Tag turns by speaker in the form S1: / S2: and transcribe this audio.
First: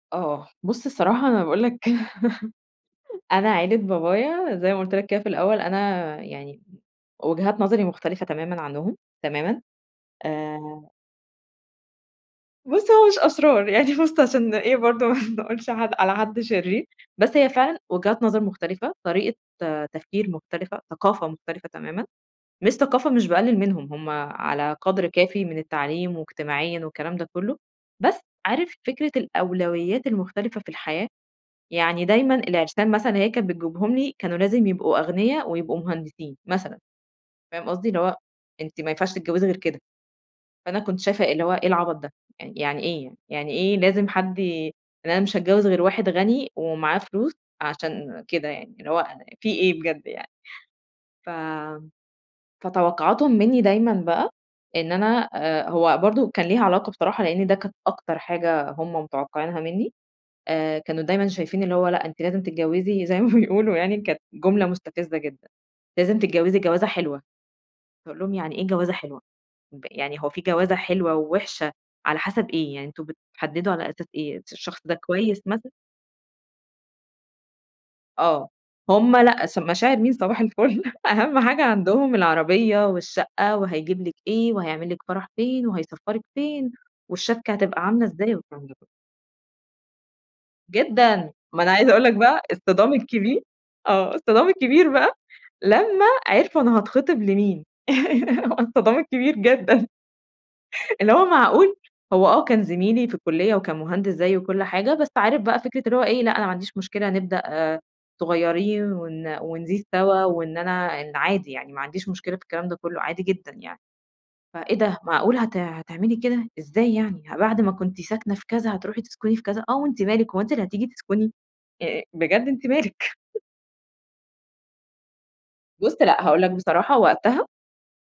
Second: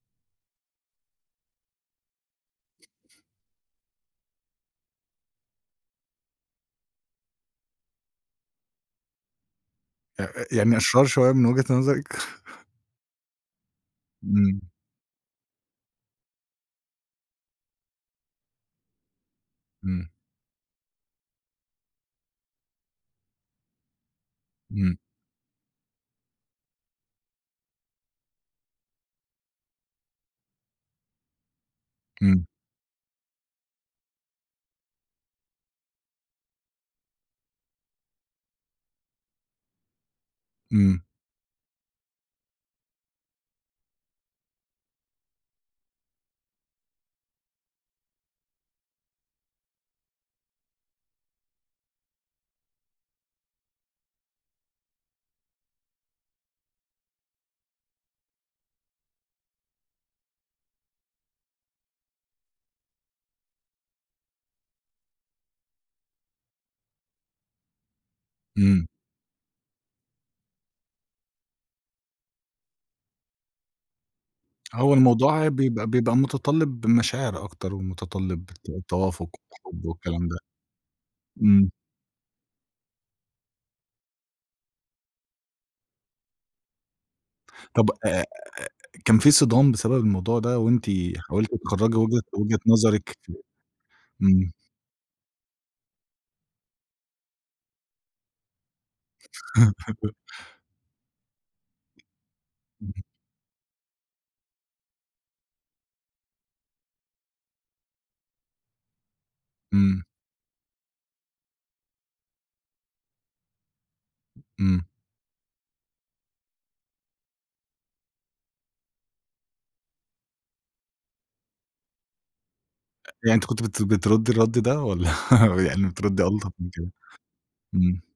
S1: آه، بص الصراحة أنا باقول لك كده أنا عِيلة بابايا زي ما قلت لك كده في الأول أنا يعني وجهات نظري مختلفة تمامًا عنهم تمامًا
S2: أ أ يعني
S1: آآ
S2: أشرار شوية من وجهة نظرِك.
S1: بص هو مش أشرار يعني بص عشان
S2: إمم.
S1: إيه برضه ما نقولش ح على حد شرير بس هي فعلًا وجهات نظر مختلفة، طريقة
S2: إمم.
S1: تفكير مختلفة، ثقافة مختلفة تمامًا، مش ثقافة مش باقلل منهم؛ همّ على
S2: إمم.
S1: قدر كافي من التعليم واجتماعيًا والكلام ده كله، بس عارف فكرة الأولويات المختلفة في الحياة؟ يعني دايمًا
S2: إمم.
S1: العرسان مثلًا هي كانت بتجيبهم لي كانوا لازم يبقوا أغنِيَا ويبقوا مهندسين، مثلًا، فاهم قصدي؟ اللي هو أنتِ ما ينفعش تتجوزي غير كده. فأنا كنت
S2: إمم.
S1: شايفة اللي هو ايه العبط ده؟! يعني ايه يعني؟ يعني إيه لازم حد ي يعني أنا مش هاتجوز غير واحد غني ومعاه فلوس عشان كده يعني، اللي هو في ايه بجد يعني؟! ف فتوقعاتهم منّي دايمًا بقى إن أنا هو برضه كان ليها علاقة بصراحة لإن ده كانت أكتر حاجة هم متوقعينها منّي، آآ، كانوا دايمًا شايفين اللي هو لأ، أنتِ لازم تتجوزي زي ما بيقولوا يعني كانت جملة مستفزة جدًا: "لازم تتجوزي جوازة حلوة."، فاقول لهم يعني إيه
S2: إمم.
S1: جوازة حلوة؟ يعني هو في جوازة حلوة ووحشة على حسب ايه؟ يعني أنتم بتحددوا على أساس إيه، الشخص
S2: هو
S1: ده كويس
S2: الموضوع
S1: مثلًا!
S2: بيبقى بيبقى متطلب مشاعر أكتر ومتطلب
S1: آه، هم
S2: التوافق
S1: لأ ش
S2: والحب
S1: مشاعر مين
S2: والكلام ده،
S1: صباح الفل أهم حاجة
S2: إمم.
S1: عندهم العربية والشقة، وهيجيب لِك ايه، وهيعمل لِك فرح فين، وهيسفرِك فين، والشَبْكَة هتبقى
S2: طب
S1: عاملة
S2: آآ أ
S1: إزاي، والكلام ده كله.
S2: كان في صِدام بسبب الموضوع ده وأنتِ
S1: جدًا،
S2: حاولتِ
S1: ما أنا عايزة
S2: تخرّجي
S1: أقول لك
S2: وجهة
S1: بقى
S2: وجهة
S1: الصِدام
S2: نظرِك ف
S1: الكبير آه، الصِدام
S2: إمم.
S1: الكبير بقى لمّا عرفوا أنا هاتخطب لمين، الصِدام الكبير جدًا. اللي هو معقول؟! هو آه كان
S2: [unintelligible]
S1: زميلي في الكلية وكان مهندس زيي وكل حاجة، بس عارف بقى فكرة اللي هو ايه لأ، أنا ما عنديش مشكلة نبدأ صغيرين ون ونزيد
S2: إمم.
S1: سوا، وإن أنا عادي يعني ما عنديش مشكلة في الكلام ده كله عادي جدًا يعني. فإيه
S2: إمم.
S1: ده معقولة هت هتعملي كده! إزاي يعني؟ ما بعد ما كنتِ ساكنة في كذا هتروحي تسكني في كذا؟ آه وأنتِ مالِك هو أنتِ اللي هتيجي تسكني؟ أ بجد أنتِ مالك؟!
S2: أ يعني أنتِ كنتِ بت بتردي الرد ده والّا يعني
S1: بص
S2: بتردي
S1: لأ، هاقول
S2: ألطف
S1: لك
S2: من كده؟
S1: بصراحة، وقتها
S2: إمم.